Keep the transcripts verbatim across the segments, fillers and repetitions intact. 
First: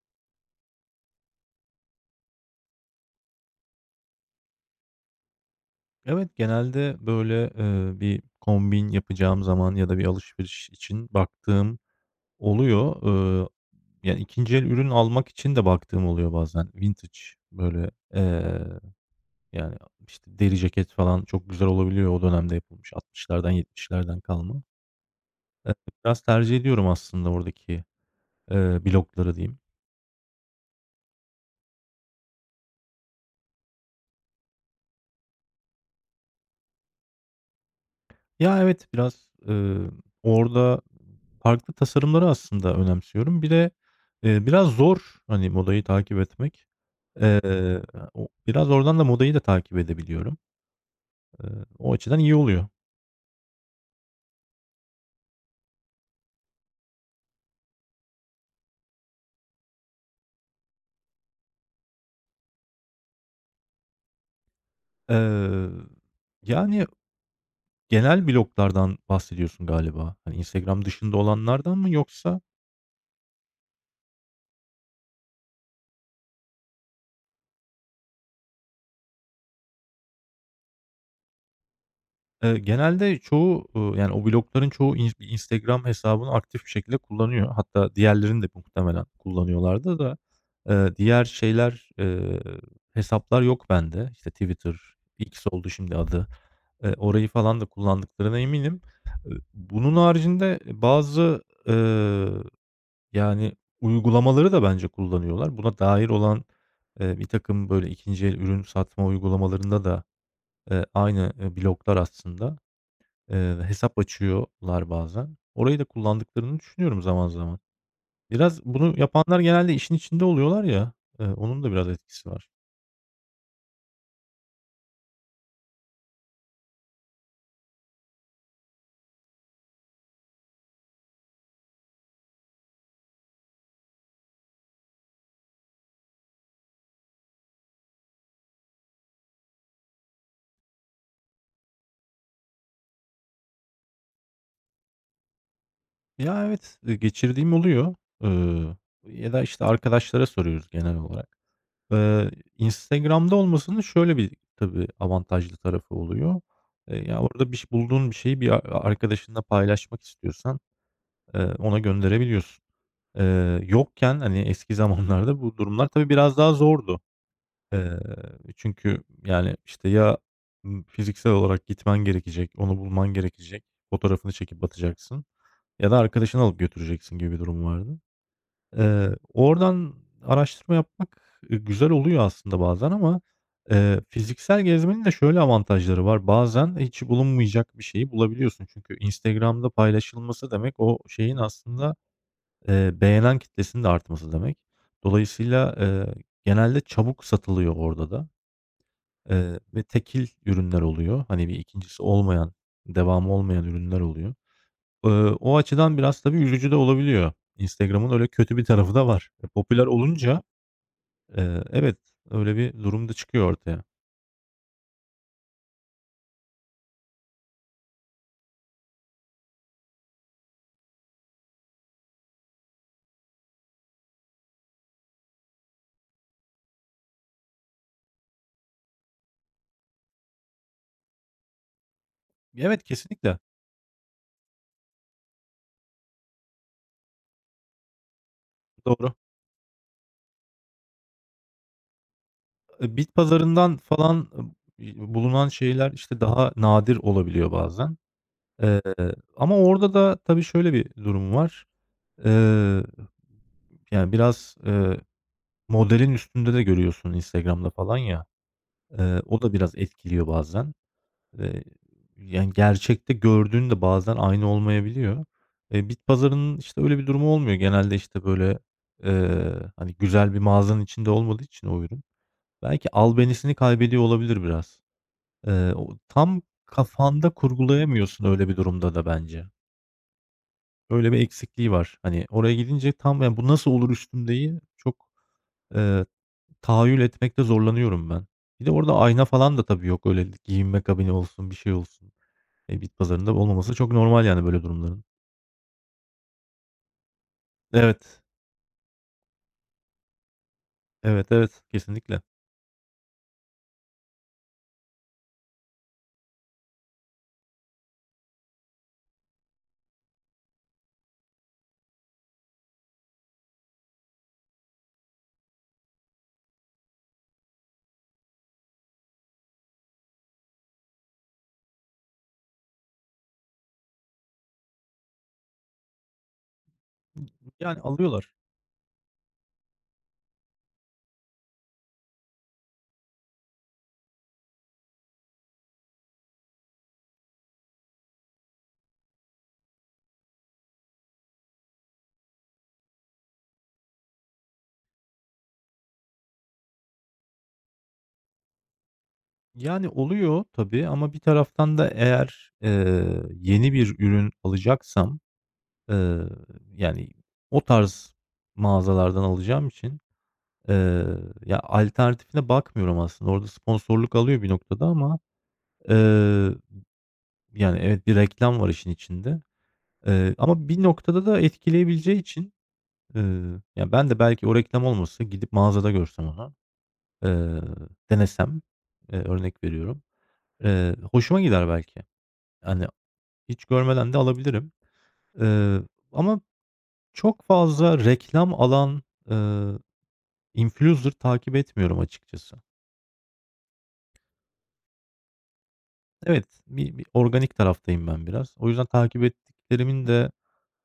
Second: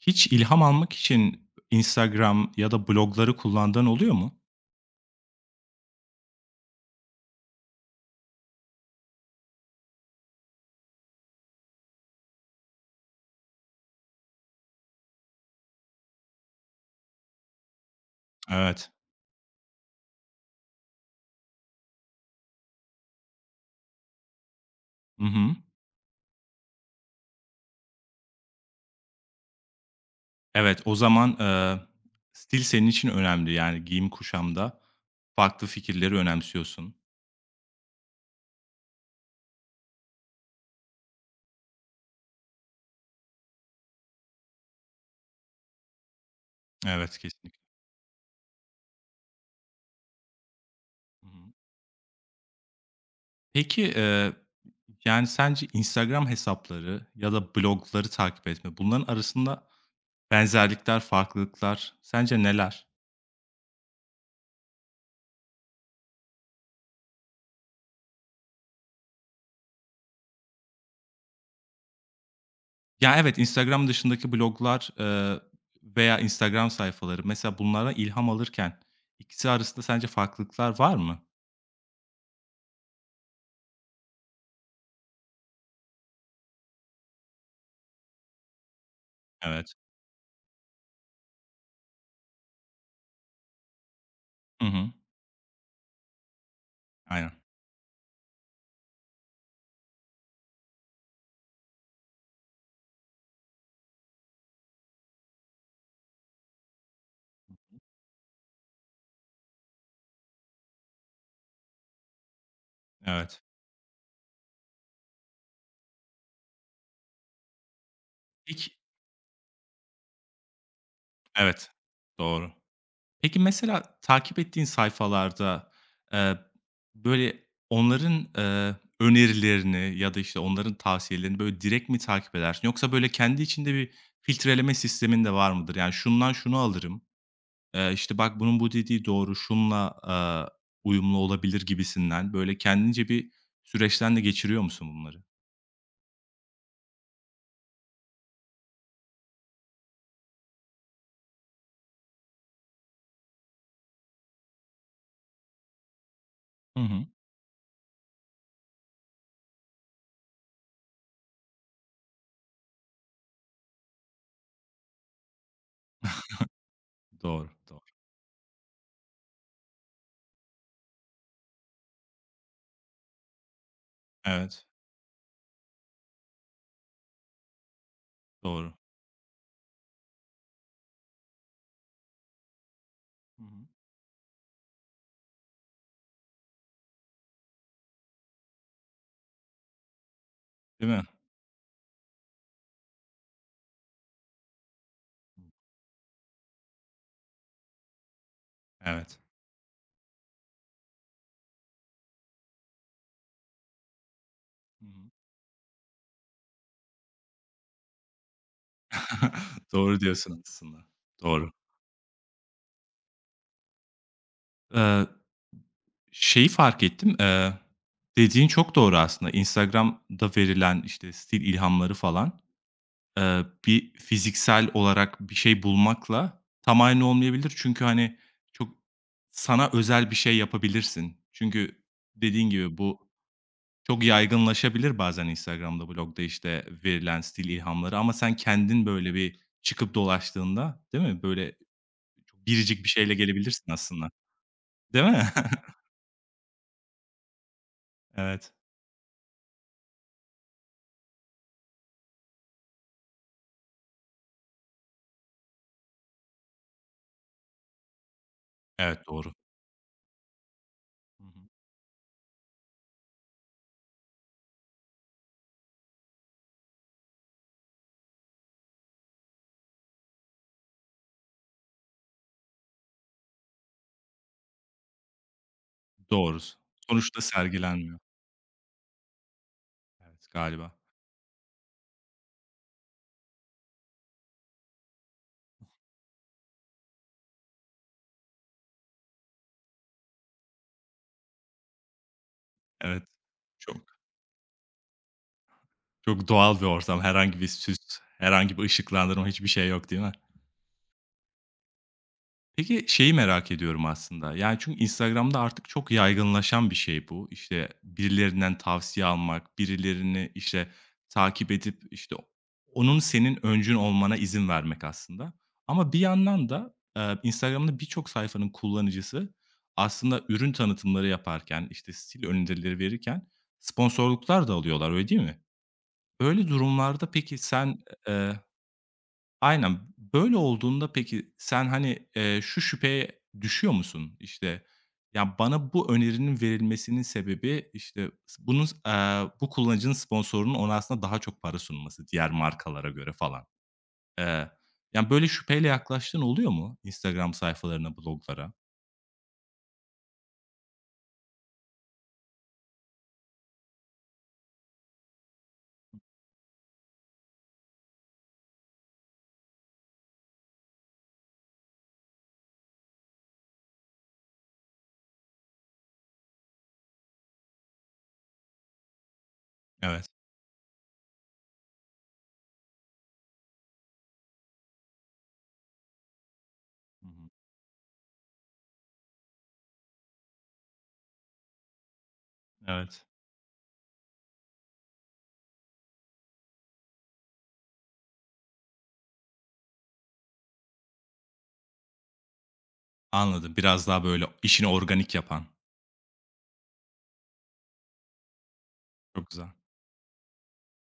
Hiç ilham almak için Instagram ya da blogları kullandığın oluyor mu? Evet, genelde böyle, eee, bir kombin yapacağım zaman ya da bir alışveriş için baktığım oluyor. Eee, ya, ikinci el ürün almak için de baktığım oluyor bazen. Vintage böyle, eee, Evet. yani, işte, deri ceket falan çok güzel olabiliyor o dönemde yapılmış altmışlardan yetmişlerden kalma. Hı hı. Eee, Biraz tercih ediyorum aslında oradaki, eee, blokları diyeyim. Evet, o zaman, eee, stil senin için önemli. Yani giyim kuşamda farklı fikirleri önemsiyorsun. Ya, evet, biraz, ııı, orada farklı tasarımları aslında önemsiyorum. Bir de, eee, biraz zor, hani, modayı takip etmek. Evet, kesinlikle. Eee, o biraz oradan da modayı da takip edebiliyorum. Hı Eee, hı. o açıdan iyi oluyor. Peki, eee, yani, sence Instagram hesapları ya da blogları takip etme, bunların arasında benzerlikler, farklılıklar sence neler? Eee, yani, genel bloglardan bahsediyorsun galiba. Hani, Instagram dışında olanlardan mı yoksa. Ya, evet, Instagram dışındaki bloglar, eee, veya Instagram sayfaları mesela bunlara ilham alırken ikisi arasında sence farklılıklar var mı? Eee, genelde çoğu, uuu, yani, o blogların çoğu ins bir Instagram hesabını aktif bir şekilde kullanıyor. Hatta diğerlerini de muhtemelen Evet. kullanıyorlardı da, eee, diğer şeyler, eee, hesaplar yok bende. İşte, Hı Twitter, hı. X oldu şimdi adı. Eee, orayı Aynen. falan da kullandıklarına eminim. Iıı, bunun haricinde bazı, ııı, yani, uygulamaları da bence kullanıyorlar. Buna dair olan, eee, birtakım, böyle, ikinci el ürün satma uygulamalarında da, eee, aynı, eee, bloglar aslında. Evet. Eee, hesap açıyorlar bazen. Orayı da kullandıklarını düşünüyorum zaman zaman. Biraz Peki bunu yapanlar genelde işin içinde oluyorlar ya, eee, onun da Evet, biraz etkisi var. doğru. Peki mesela takip ettiğin sayfalarda, eee, böyle onların, eee, önerilerini ya da, işte, onların tavsiyelerini böyle direkt mi takip edersin yoksa böyle kendi içinde bir filtreleme sistemin de var mıdır? Yani, şundan şunu alırım. Eee, işte, "Bak, bunun bu dediği doğru, şunla aaa, uyumlu olabilir." gibisinden, böyle, kendince bir süreçten de geçiriyor musun bunları? Ya, evet, eee, geçirdiğim oluyor. Iıı, Ya da, işte, arkadaşlara soruyoruz genel olarak. Eee, Instagram'da olmasının şöyle bir tabii avantajlı tarafı oluyor. Hı hı. Eee, ya, orada biş bulduğun bir şeyi bir a arkadaşınla paylaşmak istiyorsan, eee, ona gönderebiliyorsun. Eee, yokken, hani, eski zamanlarda bu durumlar tabii biraz daha zordu. Doğru, doğru. Eee, çünkü, yani, işte, ya, ımm, Fiziksel olarak gitmen gerekecek, onu bulman gerekecek, fotoğrafını çekip Evet, atacaksın ya da arkadaşını alıp götüreceksin gibi bir durum vardı. doğru. Eee, oradan araştırma yapmak, eee, güzel oluyor aslında bazen ama, Hı hı. eee, fiziksel gezmenin de şöyle avantajları var. Bazen hiç bulunmayacak bir şeyi bulabiliyorsun. Çünkü Instagram'da paylaşılması demek Değil o mi? şeyin aslında, eee, beğenen kitlesinin de artması demek. Dolayısıyla, eee, genelde çabuk satılıyor orada da. Evet. Eee, ve tekil ürünler oluyor. Hani, bir ikincisi olmayan, devamı olmayan ürünler oluyor. Hı hı. Iıı, o açıdan biraz tabii üzücü de olabiliyor. Instagram'ın öyle kötü bir tarafı da var. E, popüler Doğru diyorsun olunca, aslında. Doğru. eee, evet, öyle bir durum da çıkıyor ortaya. Eee, Şeyi fark ettim, eee, dediğin çok doğru aslında. Instagram'da verilen, işte, stil ilhamları falan. Eee, bir fiziksel olarak bir şey bulmakla tam aynı olmayabilir. Çünkü, hani, çok sana özel bir şey yapabilirsin. Çünkü dediğin gibi Evet, bu kesinlikle. çok yaygınlaşabilir bazen Instagram'da, blog'da, işte, verilen stil ilhamları ama sen kendin Doğru. böyle bir çıkıp dolaştığında, değil mi? Böyle çok biricik bir E, bit şeyle gelebilirsin pazarından aslında, falan b değil mi? bulunan şeyler, işte, daha nadir olabiliyor bazen. Evet. Eee, Ama orada da tabii şöyle bir durum var. Eee, yani, biraz, eee Modelin üstünde de görüyorsun Instagram'da falan ya. Evet, Eee, doğru. o da biraz etkiliyor bazen. Hı hı. Eee, Yani gerçekte gördüğün de bazen aynı olmayabiliyor. Eee, bit pazarının, işte, öyle bir durumu olmuyor. Genelde, işte, böyle, eee, hani, güzel bir mağazanın içinde olmadığı için o ürün belki albenisini kaybediyor olabilir biraz. Eee, o tam Doğrusu. Sonuçta kafanda sergilenmiyor. kurgulayamıyorsun öyle bir durumda da bence. Evet, galiba. Öyle bir eksikliği var. Hani, oraya gidince tam, yani, "Bu nasıl olur üstümde?"yi çok, tahayyül etmekte zorlanıyorum ben. Bir de orada ayna falan da tabii yok. Öyle giyinme kabini olsun, bir şey olsun. E, bit Evet. pazarında olmaması Çok çok normal yani böyle durumların. Çok doğal bir ortam, herhangi bir süs, Evet. herhangi bir ışıklandırma, hiçbir şey yok, değil mi? Evet, evet. Kesinlikle. Peki şeyi merak ediyorum aslında, yani, çünkü Instagram'da artık çok yaygınlaşan bir şey bu. İşte, birilerinden tavsiye almak, birilerini, işte, takip edip, işte, onun senin öncün olmana izin vermek aslında. Ama bir yandan da, eee, Instagram'da birçok sayfanın kullanıcısı aslında ürün tanıtımları yaparken, işte, stil önerileri verirken sponsorluklar da alıyorlar, öyle değil mi? Öyle durumlarda peki Yani sen. alıyorlar. Aynen. Böyle olduğunda peki sen, hani, eee, şu şüpheye düşüyor musun? İşte, ya, bana bu önerinin verilmesinin sebebi, işte, bunun s bu kullanıcının sponsorunun ona aslında daha çok para sunması diğer markalara göre falan. Eee, Yani, böyle şüpheyle yaklaştığın oluyor mu Instagram sayfalarına, bloglara? Yani oluyor tabii ama bir taraftan da eğer, eee, yeni bir ürün alacaksam, eee, yani o tarz mağazalardan alacağım için, eee, ya, alternatifine bakmıyorum aslında. Orada sponsorluk alıyor bir noktada ama, eee, yani evet bir reklam var işin içinde. Evet. Eee, ama bir noktada da etkileyebileceği için, eee, ya, ben de belki o reklam olmasa gidip mağazada görsem onu, Hı hı. eee, denesem, eee, örnek veriyorum, eee, hoşuma gider belki. Hani, Evet. hiç görmeden de alabilirim. Eee, Ama çok fazla reklam alan, eee, influencer takip etmiyorum açıkçası. Anladım. Biraz daha, böyle, işini organik yapan. Evet, bir bir organik taraftayım ben biraz. O yüzden takip Çok güzel. ettiklerimin de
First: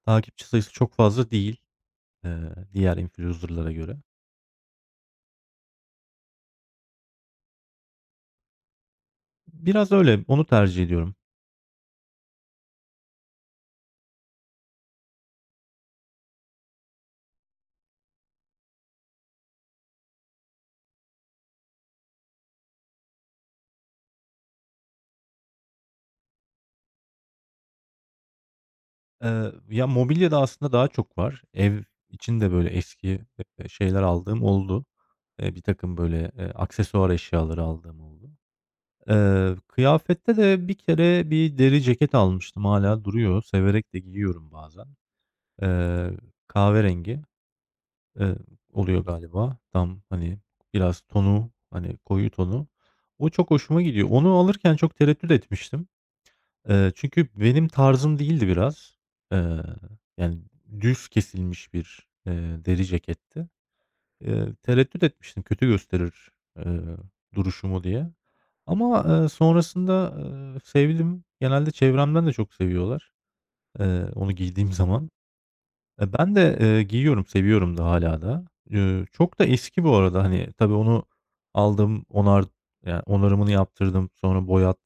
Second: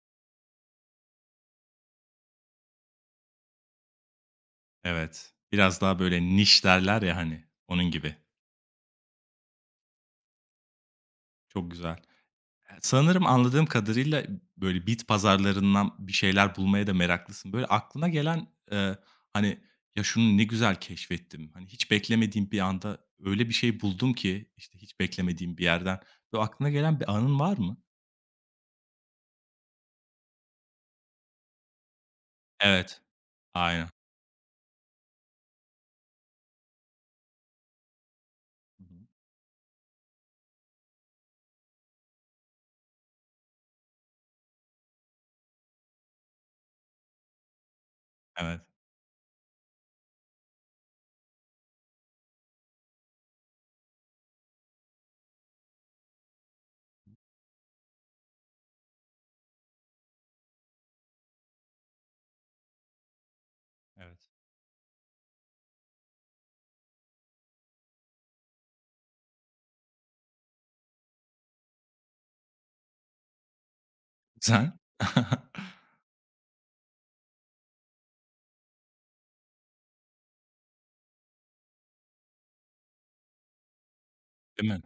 takipçi sayısı çok fazla değil, eee, diğer influencer'lara göre. Evet. Biraz daha, böyle, niş derler ya, hani, onun gibi. Biraz öyle, onu tercih ediyorum. Çok güzel. Sanırım anladığım kadarıyla, böyle, bit pazarlarından bir şeyler bulmaya da meraklısın. Böyle, aklına gelen, eee, hani, "Ya, şunu ne güzel keşfettim. Hani, hiç beklemediğim bir anda öyle bir şey buldum ki, işte, hiç beklemediğim bir yerden." Böyle, aklına gelen bir anın var mı? Eee, ya, mobilyada aslında daha çok var. Ev için de böyle Evet. eski, eee, Aynen. şeyler aldığım oldu. E, bir takım böyle, eee, aksesuar eşyaları aldığım oldu. Hı hı. Eee, kıyafette de bir kere bir deri ceket almıştım. Hala duruyor. Severek de giyiyorum bazen. Eee, Kahverengi, eee, Evet, oluyor galiba. Tam, hani, biraz tonu, hani, koyu tonu. O çok hoşuma gidiyor. Onu alırken çok tereddüt etmiştim. Eee, çünkü benim tarzım değildi biraz. Eee, Yani düz kesilmiş bir, eee, deri ceketti. evet. Eee, tereddüt etmiştim kötü gösterir, eee, duruşumu diye. Ama, eee, sonrasında, eee, sevdim. Genelde çevremden de çok seviyorlar, eee, onu giydiğim Güzel. zaman. E, ben de, eee, giyiyorum, seviyorum da hala da. Eee, çok da eski bu arada. Hani, tabii onu aldım, onar yani onarımını yaptırdım, sonra Değil boyat mi?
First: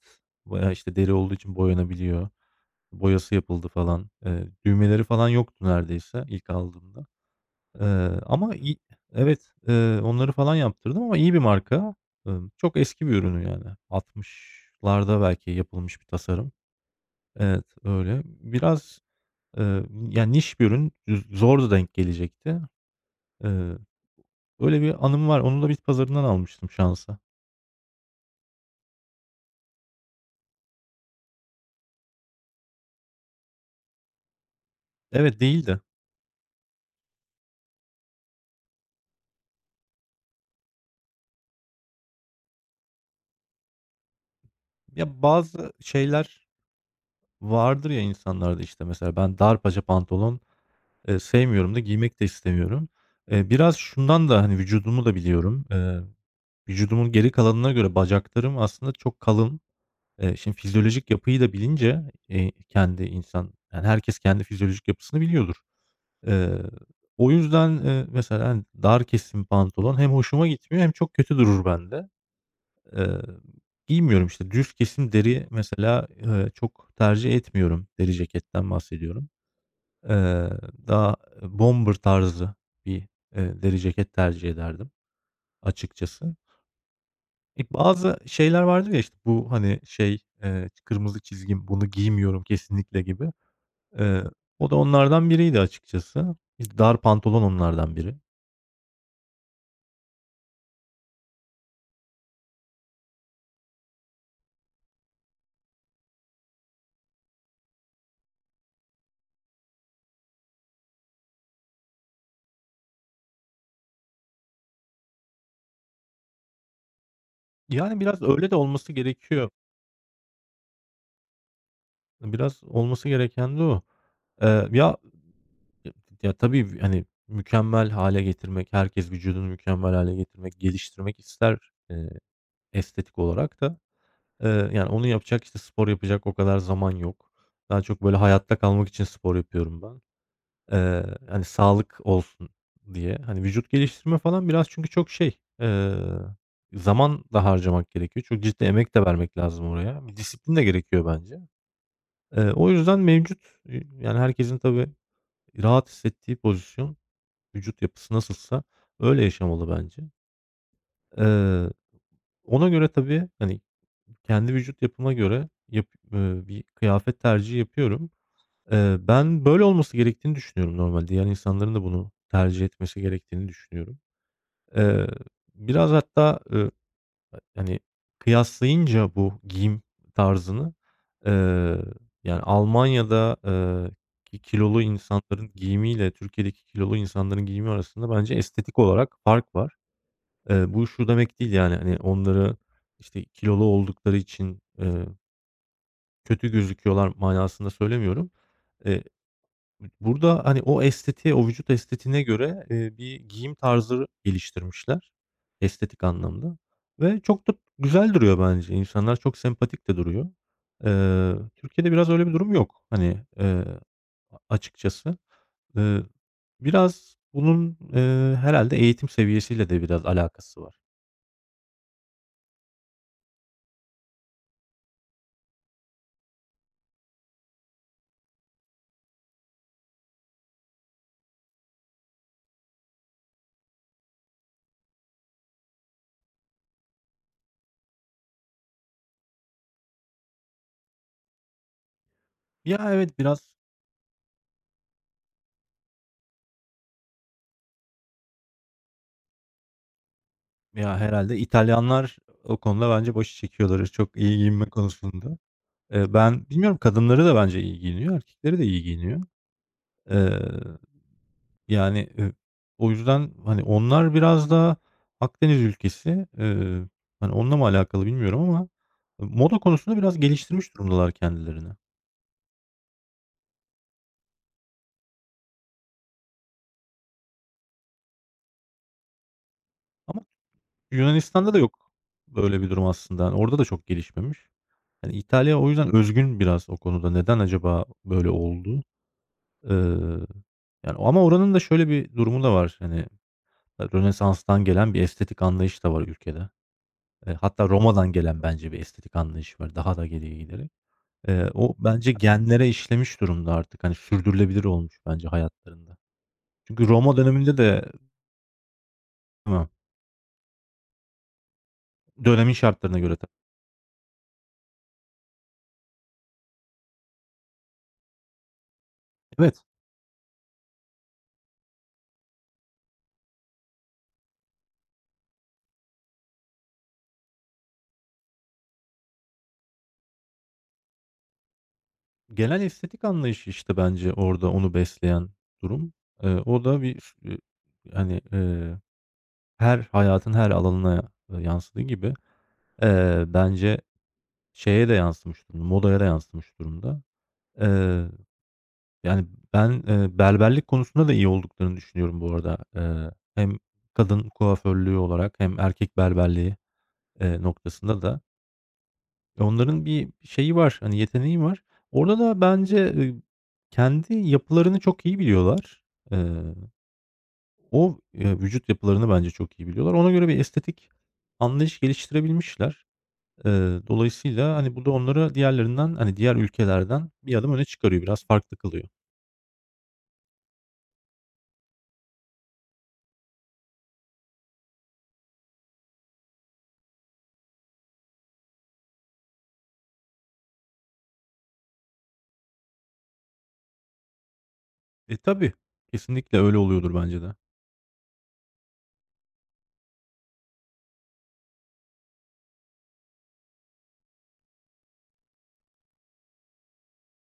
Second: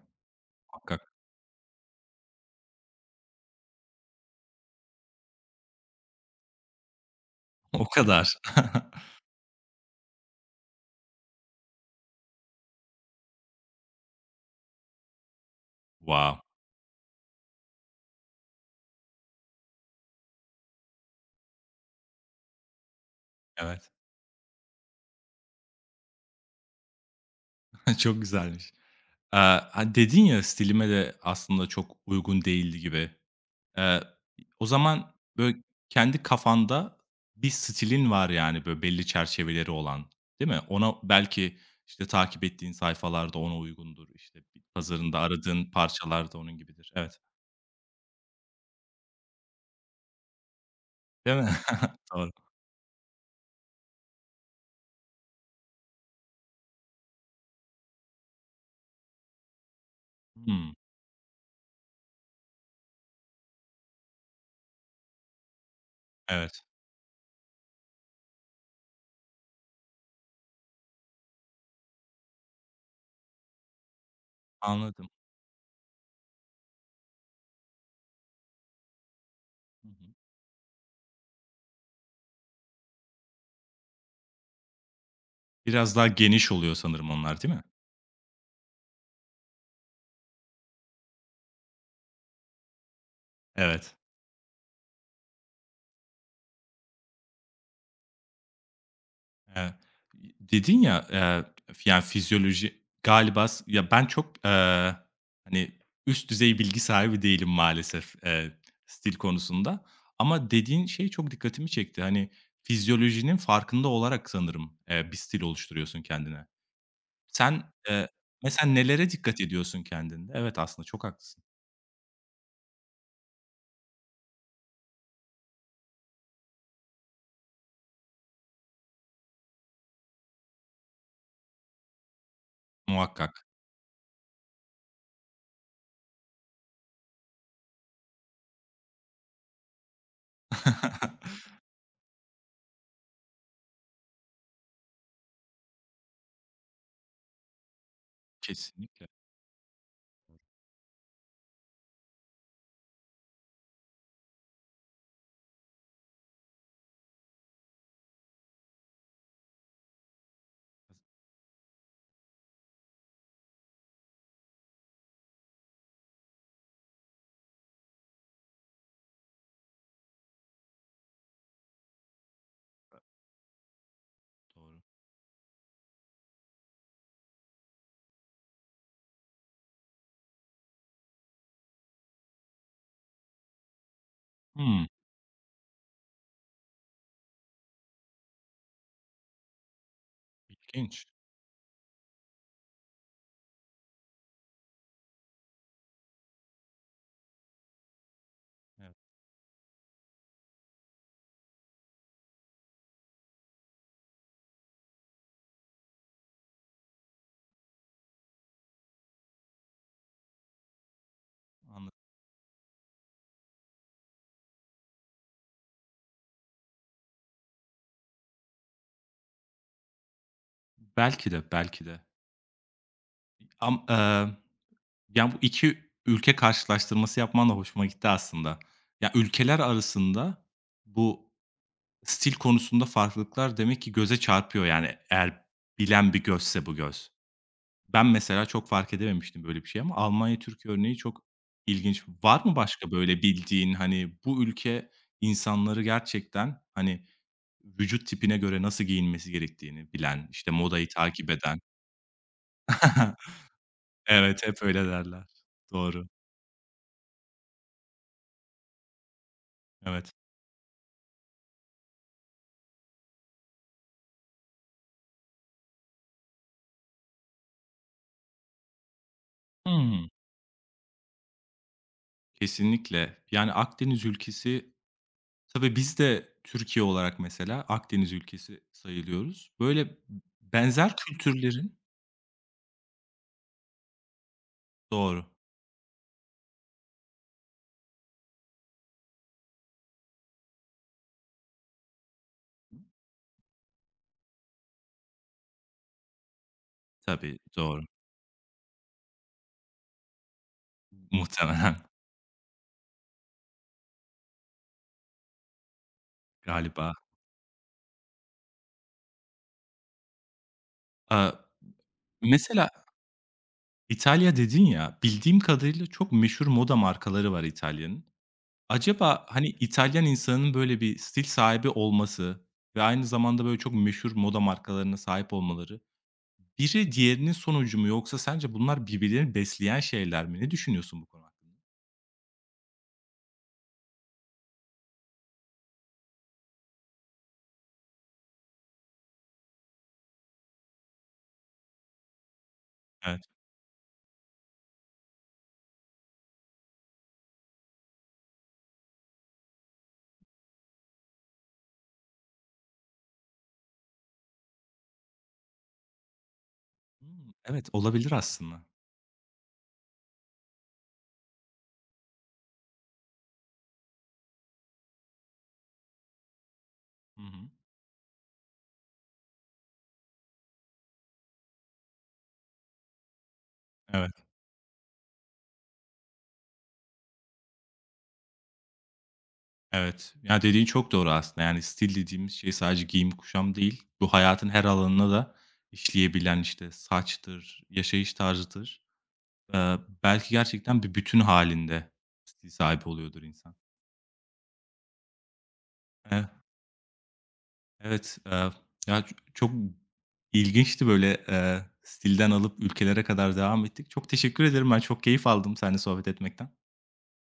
veya, işte, Muhakkak. deri olduğu için boyanabiliyor. Boyası yapıldı falan. Eee, düğmeleri falan yoktu neredeyse ilk aldığımda. O Eee, kadar. ama i Evet, eee, onları falan yaptırdım ama iyi bir marka. Imm, çok eski bir ürünü yani. altmışlarda belki yapılmış bir Wow! tasarım. Evet, öyle. Biraz, eee, yani niş bir ürün. Z zordu denk gelecekti. Eee, Evet. Öyle bir anım var. Onu da bit pazarından almıştım şansa. Çok güzelmiş. Eee, Hani, dedin ya, "Stilime de aslında çok uygun değildi." gibi. Eee, O zaman, Evet, böyle, değildi. kendi kafanda bir stilin var, yani, böyle, belli çerçeveleri olan, değil mi? Ona belki, işte, takip ettiğin sayfalarda ona uygundur, işte, bit pazarında Ya, aradığın bazı parçalar da şeyler onun gibidir. Evet, vardır ya insanlarda, işte, mesela ben darpaca pantolon. Eee, değil mi? Sevmiyorum da giymek de Doğru. istemiyorum. Eee, biraz şundan da, hani, vücudumu da biliyorum. Eee, vücudumun geri kalanına göre bacaklarım aslında çok kalın. Eee, şimdi Hımm, fizyolojik yapıyı da bilince, eee, kendi insan, yani, herkes kendi fizyolojik yapısını biliyordur. Eee, evet, o yüzden, eee, mesela, hani, dar kesim pantolon hem hoşuma gitmiyor hem çok kötü durur bende. Eee, Giymiyorum işte. Düz anladım. kesim deri mesela, eee, çok tercih etmiyorum. Deri ceketten bahsediyorum. Hı hı. Eee, Daha bomber tarzı bir, eee, deri ceket tercih ederdim Biraz daha açıkçası. geniş oluyor sanırım onlar, değil E, mi? bazı şeyler vardır ya, işte, bu, hani, şey, eee, kırmızı çizgim, bunu giymiyorum kesinlikle gibi. Evet. Eee, o da onlardan biriydi açıkçası. İşte, dar pantolon onlardan biri. Eee, Dedin ya, eee, f yani fizyoloji galiba, s ya ben çok, eee, hani, üst düzey bilgi sahibi değilim maalesef, eee, stil konusunda ama dediğin şey çok dikkatimi çekti. Hani, fizyolojinin farkında olarak sanırım, eee, bir stil oluşturuyorsun kendine. Sen, Yani, eee, biraz öyle de mesela olması nelere dikkat gerekiyor. ediyorsun kendinde? Evet, aslında çok haklısın. Biraz olması gereken de o. Eee, ya, ya, tabii, hani, mükemmel hale getirmek, herkes vücudunu mükemmel hale getirmek, geliştirmek ister, eee estetik Muhakkak. olarak da, eee, yani, onu yapacak, işte, spor yapacak o kadar zaman yok. Daha çok, böyle, hayatta kalmak için spor yapıyorum ben. Eee, hani, sağlık olsun diye. Hani, vücut geliştirme falan biraz çünkü çok şey, eee, zaman da harcamak gerekiyor. Çok ciddi emek de Kesinlikle. vermek lazım oraya. Bir disiplin de gerekiyor bence. Eee, o yüzden mevcut, eee, yani, herkesin tabii rahat hissettiği pozisyon, vücut yapısı nasılsa öyle yaşamalı bence. Eee, Ona göre tabii, hani, Kendi vücut yapıma göre yap eee, bir kıyafet tercihi yapıyorum. Eee, ben böyle olması gerektiğini düşünüyorum normalde. Yani, insanların da bunu tercih etmesi gerektiğini düşünüyorum. Doğru. Eee, Biraz hatta, ııı, hani, kıyaslayınca bu giyim tarzını, eee, yani, Almanya'da, eee, ki kilolu Hımm, insanların giyimiyle Türkiye'deki kilolu insanların giyimi arasında bence estetik olarak fark var. Eee, bu ilginç. şu demek değil, yani, hani, onları, işte, kilolu oldukları için, eee kötü gözüküyorlar manasında söylemiyorum. Evet, Eee, Burada, hani, o estetiğe, o vücut estetiğine göre, eee, bir giyim tarzı geliştirmişler estetik anlamda ve çok da güzel duruyor bence. İnsanlar çok sempatik de duruyor. Eee, Türkiye'de anladım. biraz öyle bir durum yok, hani, eee, a açıkçası. Eee, Biraz bunun, eee, herhâlde eğitim seviyesiyle de biraz alakası var. Belki de, belki de. Am eee Ya, bu iki ülke karşılaştırması yapman da hoşuma gitti aslında. Ya, ülkeler arasında bu stil konusunda farklılıklar demek ki göze çarpıyor, yani, eğer bilen bir gözse bu göz. Ben mesela çok fark edememiştim böyle bir şey ama Almanya-Türkiye örneği çok ilginç. Var mı Ya, başka evet, böyle biraz bildiğin, hani, bu ülke insanları gerçekten, hani, vücut tipine göre nasıl giyinmesi gerektiğini bilen, işte, modayı ya, takip herhalde eden. İtalyanlar o konuda bence başı çekiyorlar, çok iyi Evet, hep giyinme öyle derler. konusunda. Doğru, Eee, ben bilmiyorum kadınları da bence iyi giyiniyor, erkekleri de iyi giyiniyor. evet. Eee, yani, eee, o yüzden, hani, onlar biraz daha Akdeniz ülkesi, eee, hani, onunla mı alakalı bilmiyorum ama e, moda konusunda Hıı. biraz geliştirmiş durumdalar kendilerini. Kesinlikle. Yani Akdeniz ülkesi tabii biz de Türkiye olarak mesela Akdeniz ülkesi sayılıyoruz. Böyle Ama benzer Yunanistan'da da kültürlerin. yok böyle bir durum aslında. Hani, orada da çok gelişmemiş. Yani Doğru. İtalya o yüzden özgün biraz o konuda. Neden acaba böyle oldu? Eee, Yani, ama oranın da şöyle bir durumu da var, hani, Rönesans'tan gelen bir estetik anlayış da var ülkede. Eee, Tabii, Hatta doğru. Roma'dan gelen bence bir estetik anlayış var daha da geriye giderek. Eee, Muhtemelen o bence genlere işlemiş durumda artık, hani, sürdürülebilir olmuş bence hayatlarında. Çünkü galiba. Roma döneminde de. Hıı, Aaa, dönemin mesela şartlarına göre tabii. İtalya dedin ya, bildiğim kadarıyla çok meşhur moda markaları var İtalya'nın. Acaba, hani, Evet, İtalyan insanının böyle bir stil sahibi olması ve aynı zamanda böyle çok meşhur moda markalarına sahip olmaları. Biri diğerinin sonucu mu yoksa sence bunlar birbirlerini besleyen şeyler mi? Ne düşünüyorsun bu konu hakkında? genel estetik anlayışı, işte, bence orada onu besleyen durum. Eee, o da bir s eee, hani, eee, her hayatın her alanına, eee, yansıdığı gibi, Evet. eee, bence şeye de yansımış durumda, modaya da yansımış durumda. Eee Yani, ben, eee, berberlik konusunda da iyi olduklarını düşünüyorum bu arada. Eee, hem kadın kuaförlüğü olarak hem erkek berberliği, Hımm. eee, Evet, noktasında olabilir da. aslında. E, onların bir şeyi var, hani, yeteneği var. Orada da bence, ııı, kendi yapılarını çok iyi biliyorlar. Eee, Hı hı. o, eee, vücut yapılarını bence çok iyi biliyorlar. Ona göre bir estetik anlayış geliştirebilmişler. Eee, Evet, Dolayısıyla, hani, bu da onları diğerlerinden, hani, diğer ülkelerden bir adım öne çıkarıyor. Biraz farklı kılıyor. evet. Ya, dediğin çok doğru aslında. Yani stil dediğimiz şey sadece giyim kuşam değil, bu hayatın her alanına da işleyebilen, işte, saçtır, yaşayış tarzıdır. Eee, belki gerçekten bir bütün halinde stil sahibi oluyordur insan. E, tabii. Evet. Kesinlikle öyle oluyordur bence de. Evet, eee, ya, ç çok ilginçti, böyle, eee, stilden alıp ülkelere kadar devam ettik. Çok teşekkür ederim. Ben çok keyif aldım seninle sohbet etmekten.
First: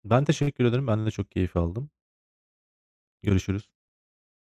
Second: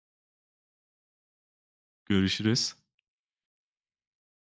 Ben teşekkür ederim. Ben de çok keyif aldım. Görüşürüz. Görüşürüz.